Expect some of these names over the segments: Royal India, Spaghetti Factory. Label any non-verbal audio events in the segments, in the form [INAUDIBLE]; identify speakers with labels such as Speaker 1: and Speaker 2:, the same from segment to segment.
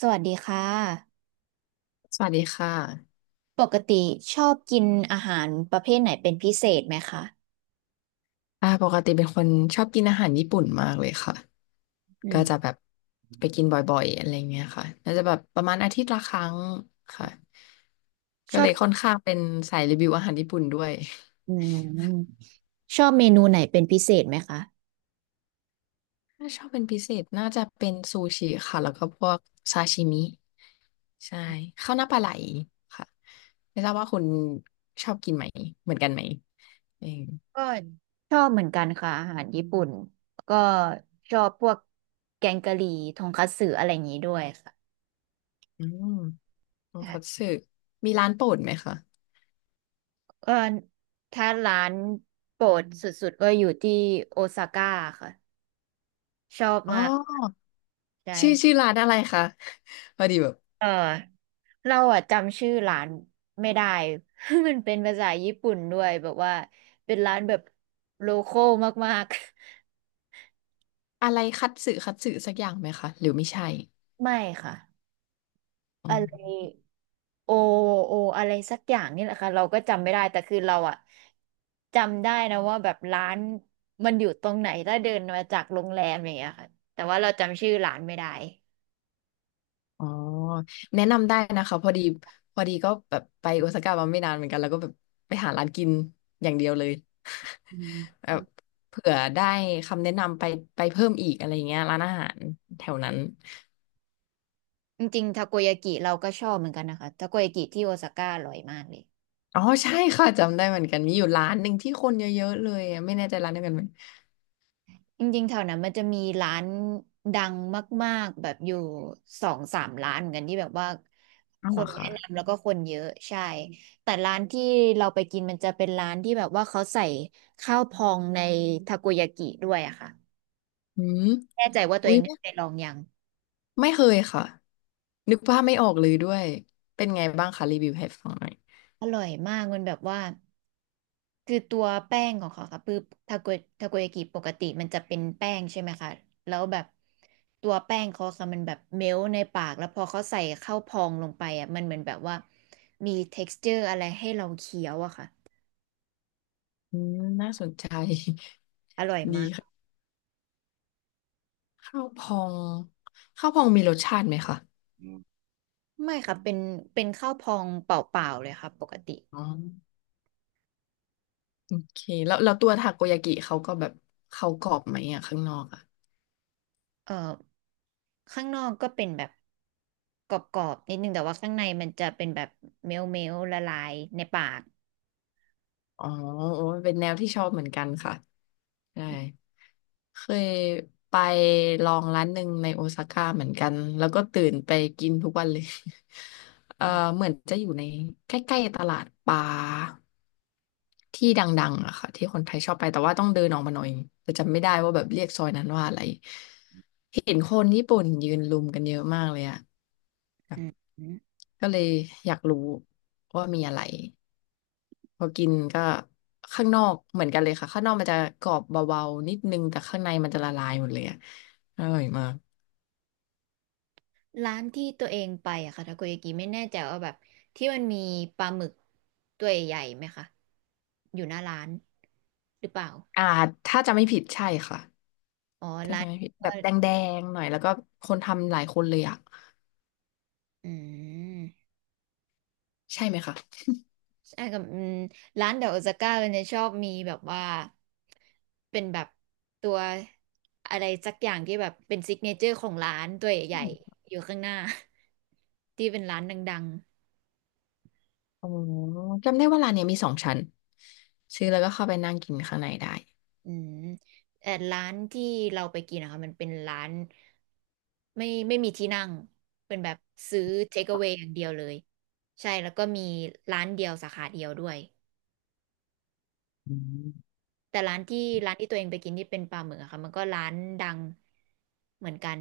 Speaker 1: สวัสดีค่ะ
Speaker 2: สวัสดีค่ะ
Speaker 1: ปกติชอบกินอาหารประเภทไหนเป็นพิเศษไหมคะ
Speaker 2: ปกติเป็นคนชอบกินอาหารญี่ปุ่นมากเลยค่ะ
Speaker 1: อื
Speaker 2: ก็
Speaker 1: ม
Speaker 2: จะแบบไปกินบ่อยๆอะไรเงี้ยค่ะน่าจะแบบประมาณอาทิตย์ละครั้งค่ะ
Speaker 1: ช
Speaker 2: ก็
Speaker 1: อ
Speaker 2: เล
Speaker 1: บ
Speaker 2: ยค่อนข้างเป็นสายรีวิวอาหารญี่ปุ่นด้วย
Speaker 1: อืมชอบเมนูไหนเป็นพิเศษไหมคะ
Speaker 2: ถ้าชอบเป็นพิเศษน่าจะเป็นซูชิค่ะแล้วก็พวกซาชิมิ ใช่ข้าวหน้าปลาไหลค่ะไม่ทราบว่าคุณชอบกินไหมเหมือนกันไหมเอง
Speaker 1: ก็ชอบเหมือนกันค่ะอาหารญี่ปุ่นก็ชอบพวกแกงกะหรี่ทงคัตสึอะไรอย่างนี้ด้วยค่ะ
Speaker 2: ออืมโทคัตสึมีร้านโปรดไหมคะ
Speaker 1: เออถ้าร้านโปรดสุดๆก็อยู่ที่โอซาก้าค่ะชอบ
Speaker 2: อ๋
Speaker 1: มาก
Speaker 2: อ
Speaker 1: ใช
Speaker 2: ชื่อ
Speaker 1: ่
Speaker 2: ร้านอะไรคะพอดีแบบ
Speaker 1: เออเราอะจำชื่อร้านไม่ได้ [LAUGHS] มันเป็นภาษาญี่ปุ่นด้วยแบบว่าเป็นร้านแบบโลคอลมากๆ
Speaker 2: อะไรคัตสึคัตสึสักอย่างไหมคะหรือไม่ใช่
Speaker 1: [LAUGHS] ไม่ค่ะ
Speaker 2: อื
Speaker 1: อะไร
Speaker 2: ม
Speaker 1: โอโออะไรสักอย่างนี่แหละค่ะเราก็จำไม่ได้แต่คือเราอะจำได้นะว่าแบบร้านมันอยู่ตรงไหนถ้าเดินมาจากโรงแรมอย่างเงี้ยค่ะแต่ว่าเราจำชื่อร้านไม่ได้
Speaker 2: อ๋อแนะนำได้นะคะพอดีก็แบบไปโอซาก้ามาไม่นานเหมือนกันแล้วก็แบบไปหาร้านกินอย่างเดียวเลย
Speaker 1: อื
Speaker 2: แบ
Speaker 1: ม
Speaker 2: บเผื่อได้คำแนะนำไปไปเพิ่มอีกอะไรอย่างเงี้ยร้านอาหารแถวนั้น
Speaker 1: จริงๆทาโกยากิเราก็ชอบเหมือนกันนะคะทาโกยากิที่โอซาก้าอร่อยมากเลย
Speaker 2: อ๋อใช่ค่ะจำได้เหมือนกันมีอยู่ร้านหนึ่งที่คนเยอะๆเลยอะไม่แน่ใจร้านเดียวกันไหม
Speaker 1: จริงๆแถวนั้นมันจะมีร้านดังมากๆแบบอยู่สองสามร้านเหมือนกันที่แบบว่า
Speaker 2: อ้าว
Speaker 1: ค
Speaker 2: เหรอ
Speaker 1: นแนะ
Speaker 2: คะ
Speaker 1: นำแล้วก็คนเยอะใช่ แต่ร้านที่เราไปกินมันจะเป็นร้านที่แบบว่าเขาใส่ข้าวพองในทาโกยากิด้วยอะค่ะ
Speaker 2: อืม
Speaker 1: แน่ใจว่าตัว
Speaker 2: อุ้
Speaker 1: เอ
Speaker 2: ย
Speaker 1: งได้ไปลองยัง
Speaker 2: ไม่เคยค่ะนึกภาพไม่ออกเลยด้วยเป็นไงบ้างคะรีวิวให้ฟังหน่อย
Speaker 1: อร่อยมากมันแบบว่า คือตัวแป้งของเขาค่ะคือทาโกยากิปกติมันจะเป็นแป้งใช่ไหมคะแล้วแบบตัวแป้งเขาค่ะมันแบบเมลในปากแล้วพอเขาใส่เข้าพองลงไปอ่ะมันเหมือนแบบว่ามี texture อะไรให้เราเคี้ยวอะค่ะ
Speaker 2: อืมน่าสนใจ
Speaker 1: อร่อย
Speaker 2: [LAUGHS] ดี
Speaker 1: มาก
Speaker 2: ค่ะข้าวพองข้าวพองมีรสชาติไหมคะ
Speaker 1: อืมไม่ค่ะเป็นเป็นข้าวพองเปล่าๆเลยค่ะปกติ
Speaker 2: อ๋อโอเคแล้วตัวทาโกยากิเขาก็แบบเขากรอบไหมอ่ะข้างนอกอะ
Speaker 1: เอ่อข้างนอกก็เป็นแบบกรอบๆนิดนึงแต่ว่าข้างในมันจะเป็นแบบเมลละลายในปาก
Speaker 2: อ๋อโอ้ยเป็นแนวที่ชอบเหมือนกันค่ะใช่เคยไปลองร้านหนึ่งในโอซาก้าเหมือนกันแล้วก็ตื่นไปกินทุกวันเลย [LAUGHS] เออ
Speaker 1: อืม
Speaker 2: เหมือนจะอยู่ในใกล้ๆตลาดปลาที่ดังๆอะค่ะที่คนไทยชอบไปแต่ว่าต้องเดินออกมาหน่อยแต่จำไม่ได้ว่าแบบเรียกซอยนั้นว่าอะไรเห็นคนญี่ปุ่นยืนลุมกันเยอะมากเลยอะ
Speaker 1: อืม
Speaker 2: ก็เลยอยากรู้ว่ามีอะไร พอกินก็ข้างนอกเหมือนกันเลยค่ะข้างนอกมันจะกรอบเบาๆนิดนึงแต่ข้างในมันจะละลายหมดเลยอะอร่อยมาก
Speaker 1: ร้านที่ตัวเองไปอะค่ะทาโกยากิไม่แน่ใจว่าแบบที่มันมีปลาหมึกตัวใหญ่ไหมคะอยู่หน้าร้านหรือเปล่า
Speaker 2: อ่าถ้าจะไม่ผิดใช่ค่ะ
Speaker 1: อ๋อ
Speaker 2: ถ้า
Speaker 1: ร้า
Speaker 2: จะ
Speaker 1: น
Speaker 2: ไม่
Speaker 1: นี้
Speaker 2: ผิด
Speaker 1: ก็
Speaker 2: แบบแดงๆหน่อยแล้วก็คนทำหลายคนเลยอะ
Speaker 1: อืม
Speaker 2: ใช่ไหมคะ
Speaker 1: ใช่กับอืมร้านเดอะโอซาก้าเนี่ยชอบมีแบบว่าเป็นแบบตัวอะไรสักอย่างที่แบบเป็นซิกเนเจอร์ของร้านตัวใหญ่ๆอยู่ข้างหน้า [LAUGHS] ที่เป็นร้านดังๆ
Speaker 2: อ๋อจำได้ว่าร้านเนี้ยมีสองชั้นซื้อแล้วก็เข้าไปนั่งกินข้างในได้
Speaker 1: อืมแต่ร้านที่เราไปกินนะคะมันเป็นร้านไม่มีที่นั่งเป็นแบบซื้อ take away อย่างเดียวเลยใช่แล้วก็มีร้านเดียวสาขาเดียวด้วย
Speaker 2: อืม
Speaker 1: แต่ร้านที่ตัวเองไปกินที่เป็นปลาหมึกอะค่ะมันก็ร้านดังเหมือนกัน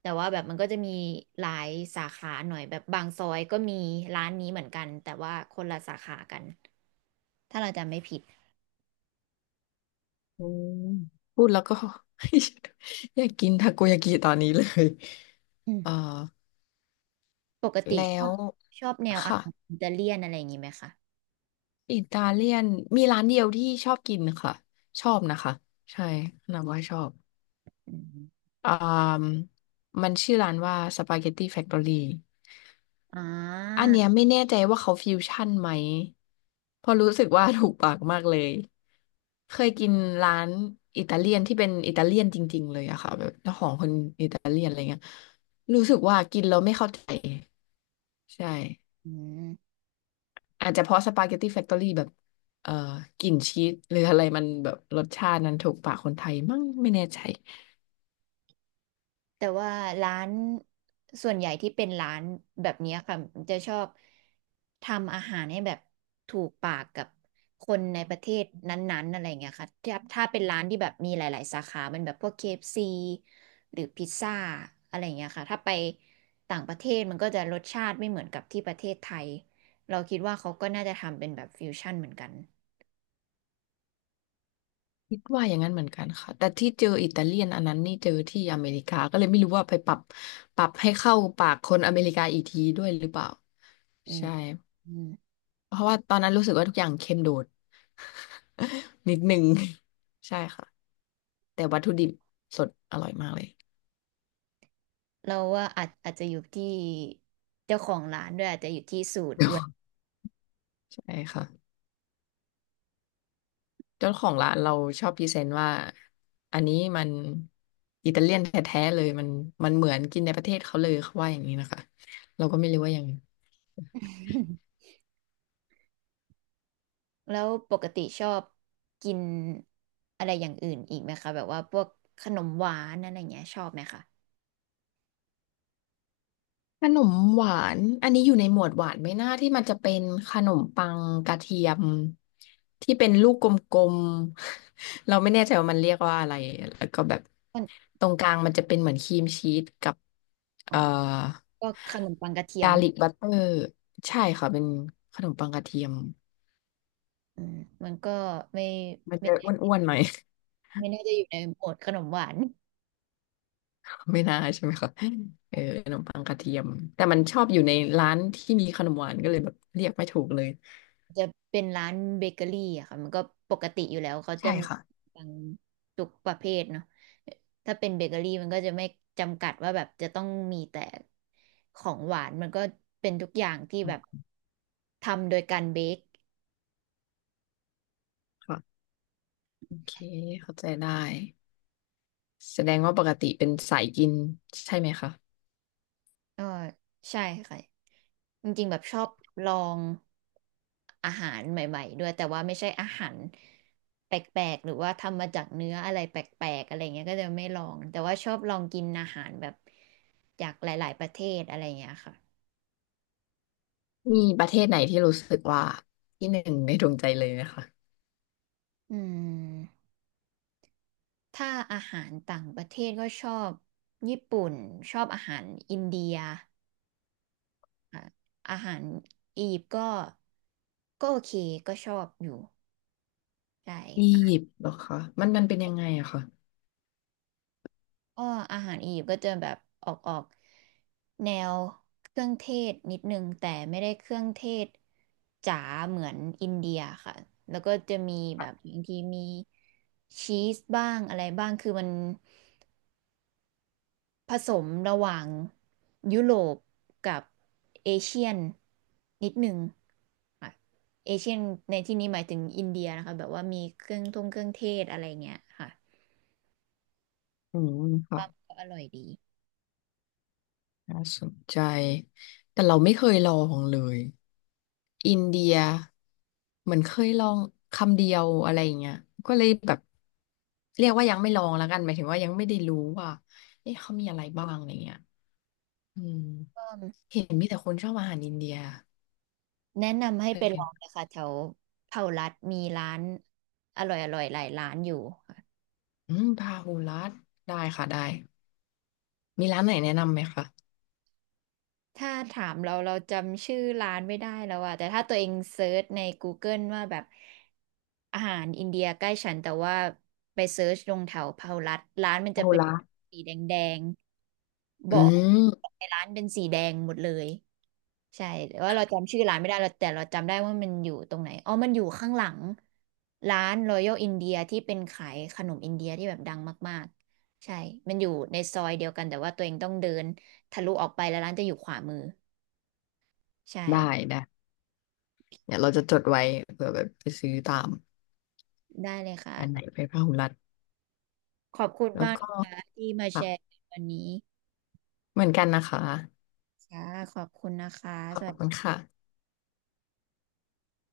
Speaker 1: แต่ว่าแบบมันก็จะมีหลายสาขาหน่อยแบบบางซอยก็มีร้านนี้เหมือนกันแต่ว่าคนละสาขากันถ้าเราจำไม่ผิด
Speaker 2: อืมพูดแล้วก็ [LAUGHS] อยากกินทาโกยากิตอนนี้เลย
Speaker 1: อืม
Speaker 2: [LAUGHS] เออ
Speaker 1: ปกติ
Speaker 2: แล้
Speaker 1: ชอ
Speaker 2: ว
Speaker 1: บชอบแนวอา
Speaker 2: ค่ะ
Speaker 1: หารอิตาเลียนอะไรอย่างนี้ไหมคะ
Speaker 2: อิตาเลียนมีร้านเดียวที่ชอบกินค่ะชอบนะคะใช่นับว่าชอบ
Speaker 1: อืม
Speaker 2: อ่ามมันชื่อร้านว่าสปาเกตตี้แฟคทอรี่
Speaker 1: อ่า
Speaker 2: อันเนี้ยไม่แน่ใจว่าเขาฟิวชั่นไหมเพราะรู้สึกว่าถูกปากมากเลยเคยกินร้านอิตาเลียนที่เป็นอิตาเลียนจริงๆเลยอะค่ะแบบเจ้าของคนอิตาเลียนอะไรเงี้ยรู้สึกว่ากินแล้วไม่เข้าใจใช่
Speaker 1: อืม
Speaker 2: อาจจะเพราะสปาเกตตี้แฟคทอรี่แบบเอ่อกลิ่นชีสหรืออะไรมันแบบรสชาตินั้นถูกปากคนไทยมั้งไม่แน่ใจ
Speaker 1: แต่ว่าร้านส่วนใหญ่ที่เป็นร้านแบบเนี้ยค่ะมันจะชอบทำอาหารให้แบบถูกปากกับคนในประเทศนั้นๆอะไรเงี้ยค่ะถ้าเป็นร้านที่แบบมีหลายๆสาขามันแบบพวก k ซ c หรือพิซซ่าอะไรเงี้ยค่ะถ้าไปต่างประเทศมันก็จะรสชาติไม่เหมือนกับที่ประเทศไทยเราคิดว่าเขาก็น่าจะทำเป็นแบบฟิวชั่นเหมือนกัน
Speaker 2: คิดว่าอย่างนั้นเหมือนกันค่ะแต่ที่เจออิตาเลียนอันนั้นนี่เจอที่อเมริกาก็เลยไม่รู้ว่าไปปรับปรับให้เข้าปากคนอเมริกาอีกทีด้วยหรือเปล่า
Speaker 1: อืม
Speaker 2: ใช่
Speaker 1: อืม
Speaker 2: เพราะว่าตอนนั้นรู้สึกว่าทุกอย่างเค็มโดด [LAUGHS] นิดนึง [LAUGHS] ใช่ค่ะแต่วัตถุดิบสดอร่อยมากเลย
Speaker 1: เราว่าอาจจะอยู่ที่เจ้าของร้านด้วยอาจจะอยู่ที่สูตรด้วย
Speaker 2: [LAUGHS] ใช่ค่ะ เจ้าของร้านเราชอบพรีเซนต์ว่าอันนี้มันอิตาเลียนแท้ๆเลยมันมันเหมือนกินในประเทศเขาเลยเขาว่าอย่างนี้นะคะเราก็ไม่รู้ว่ายังไง
Speaker 1: [LAUGHS] แล้วปกติชอบกินอะไรอย่างอื่นอีกไหมคะแบบว่าพวกขนมหวานอะไรอย่างเงี้ยชอบไหมคะ
Speaker 2: ขนมหวานอันนี้อยู่ในหมวดหวานไหมนะที่มันจะเป็นขนมปังกระเทียมที่เป็นลูกกลมๆ [LAUGHS] เราไม่แน่ใจว่ามันเรียกว่าอะไรแล้วก็แบบ
Speaker 1: มัน
Speaker 2: ตรงกลางมันจะเป็นเหมือนครีมชีสกับ
Speaker 1: อ๋อ
Speaker 2: เอ่อ
Speaker 1: พวกขนมปังกระเทีย
Speaker 2: กา
Speaker 1: ม
Speaker 2: ลิกบัตเตอร์ใช่ค่ะเป็นขนมปังกระเทียม
Speaker 1: อืมมันก็ไม่
Speaker 2: มัน
Speaker 1: ไม่
Speaker 2: จะอ้วนๆหน่อย
Speaker 1: ไม่น่าจะอยู่ในหมวดขนมหวาน
Speaker 2: [LAUGHS] ไม่น่าใช่ไหมคะเออขนมปังกระเทียมแต่มันชอบอยู่ในร้านที่มีขนมหวานก็เลยแบบเรียกไม่ถูกเลย
Speaker 1: จะเป็นร้านเบเกอรี่อะค่ะมันก็ปกติอยู่แล้วเขาจะ
Speaker 2: ใช่
Speaker 1: มี
Speaker 2: ค่ะ
Speaker 1: บางทุกประเภทเนาะถ้าเป็นเบเกอรี่มันก็จะไม่จำกัดว่าแบบจะต้องมีแต่ของหวานมันก็เป็นทุกอย่างที่
Speaker 2: อ๋
Speaker 1: แบบ
Speaker 2: อ
Speaker 1: ทำโดยการเบค
Speaker 2: ค่ะโอเคเข้าใจได้แสดงว่าปกติเป็นสายกินใช่ไหมคะ
Speaker 1: ก็ใช่ค่ะจริงๆแบบชอบลองอาหารใหม่ๆด้วยแต่ว่าไม่ใช่อาหารแปลกๆหรือว่าทำมาจากเนื้ออะไรแปลกๆอะไรเงี้ยก็จะไม่ลองแต่ว่าชอบลองกินอาหารแบบ จากหลายๆประเทศอะไรอย่างเงี้ยค่ะ
Speaker 2: มีประเทศไหนที่รู้สึกว่าที่หนึ่งในดวงใจเลยไหมคะ
Speaker 1: อืมถ้าอาหารต่างประเทศก็ชอบญี่ปุ่นชอบอาหารอินเดียค่ะอาหารอียิปต์ก็ก็โอเคก็ชอบอยู่ใช
Speaker 2: อี
Speaker 1: ่
Speaker 2: ยิปต์เหรอคะมันเป็นยังไงอะคะ
Speaker 1: ก็อาหารอียิปต์ก็จะแบบออกแนวเครื่องเทศนิดนึงแต่ไม่ได้เครื่องเทศจ๋าเหมือนอินเดียค่ะแล้วก็จะมีแบบบางทีมีชีสบ้างอะไรบ้างคือมัน ผสมระหว่างยุโรปกับเอเชียนนิดหนึ่งค่ะเอเชียนในที่นี้หมายถึงอินเดียนะคะแบบว่ามีเครื่องเทศอะไรเงี้ยค่ะ
Speaker 2: อืมค่ะ
Speaker 1: ว่ามันก็อร่อยดี
Speaker 2: น่าสนใจแต่เราไม่เคยลองเลย อินเดียเหมือนเคยลองคำเดียวอะไรอย่างเงี้ยก็เลยแบบเรียกว่ายังไม่ลองแล้วกันหมายถึงว่ายังไม่ได้รู้ว่าเอ๊ะเขามีอะไรบ้างอะไรเงี้ยอืมเห็นมีแต่คนชอบอาหารอินเดีย
Speaker 1: แนะนำให้
Speaker 2: แส
Speaker 1: ไป
Speaker 2: ด
Speaker 1: ล
Speaker 2: ง
Speaker 1: องนะคะแถวเผารัดมีร้านอร่อยหลายร้านอยู่
Speaker 2: อืมพาหุรัตได้ค่ะได้มีร้านไหนแนะนำไหมคะ
Speaker 1: ถ้าถามเราเราจำชื่อร้านไม่ได้แล้วอะแต่ถ้าตัวเองเซิร์ชใน Google ว่าแบบอาหารอินเดียใกล้ฉันแต่ว่าไปเซิร์ชลงแถวพหลรัฐร้านมัน
Speaker 2: พา
Speaker 1: จะ
Speaker 2: หุ
Speaker 1: เป็น
Speaker 2: รัต
Speaker 1: สีแดงๆบ
Speaker 2: อื
Speaker 1: อก
Speaker 2: ม
Speaker 1: ในร้านเป็นสีแดงหมดเลยใช่แต่ว่าเราจำชื่อร้านไม่ได้เราแต่เราจำได้ว่ามันอยู่ตรงไหนอ๋อมันอยู่ข้างหลังร้าน Royal India ที่เป็นขายขนมอินเดียที่แบบดังมากๆใช่มันอยู่ในซอยเดียวกันแต่ว่าตัวเองต้องเดินทะลุออกไปแล้วร้านจะอยู่ขวามือ ใช่
Speaker 2: ได้ได้เดี๋ยวเราจะจดไว้เผื่อแบบไปซื้อตาม
Speaker 1: ได้เลยค่ะ
Speaker 2: อันไหนไปพาหุรัต
Speaker 1: ขอบคุณ
Speaker 2: แล้ว
Speaker 1: มาก
Speaker 2: ก็
Speaker 1: นะคะที่มาแช
Speaker 2: ค่ะ
Speaker 1: ร์วันนี้
Speaker 2: เหมือนกันนะคะ
Speaker 1: ค่ะขอบคุณนะคะ
Speaker 2: ขอ
Speaker 1: ส
Speaker 2: บ
Speaker 1: วัส
Speaker 2: คุณ
Speaker 1: ดี
Speaker 2: ค่ะ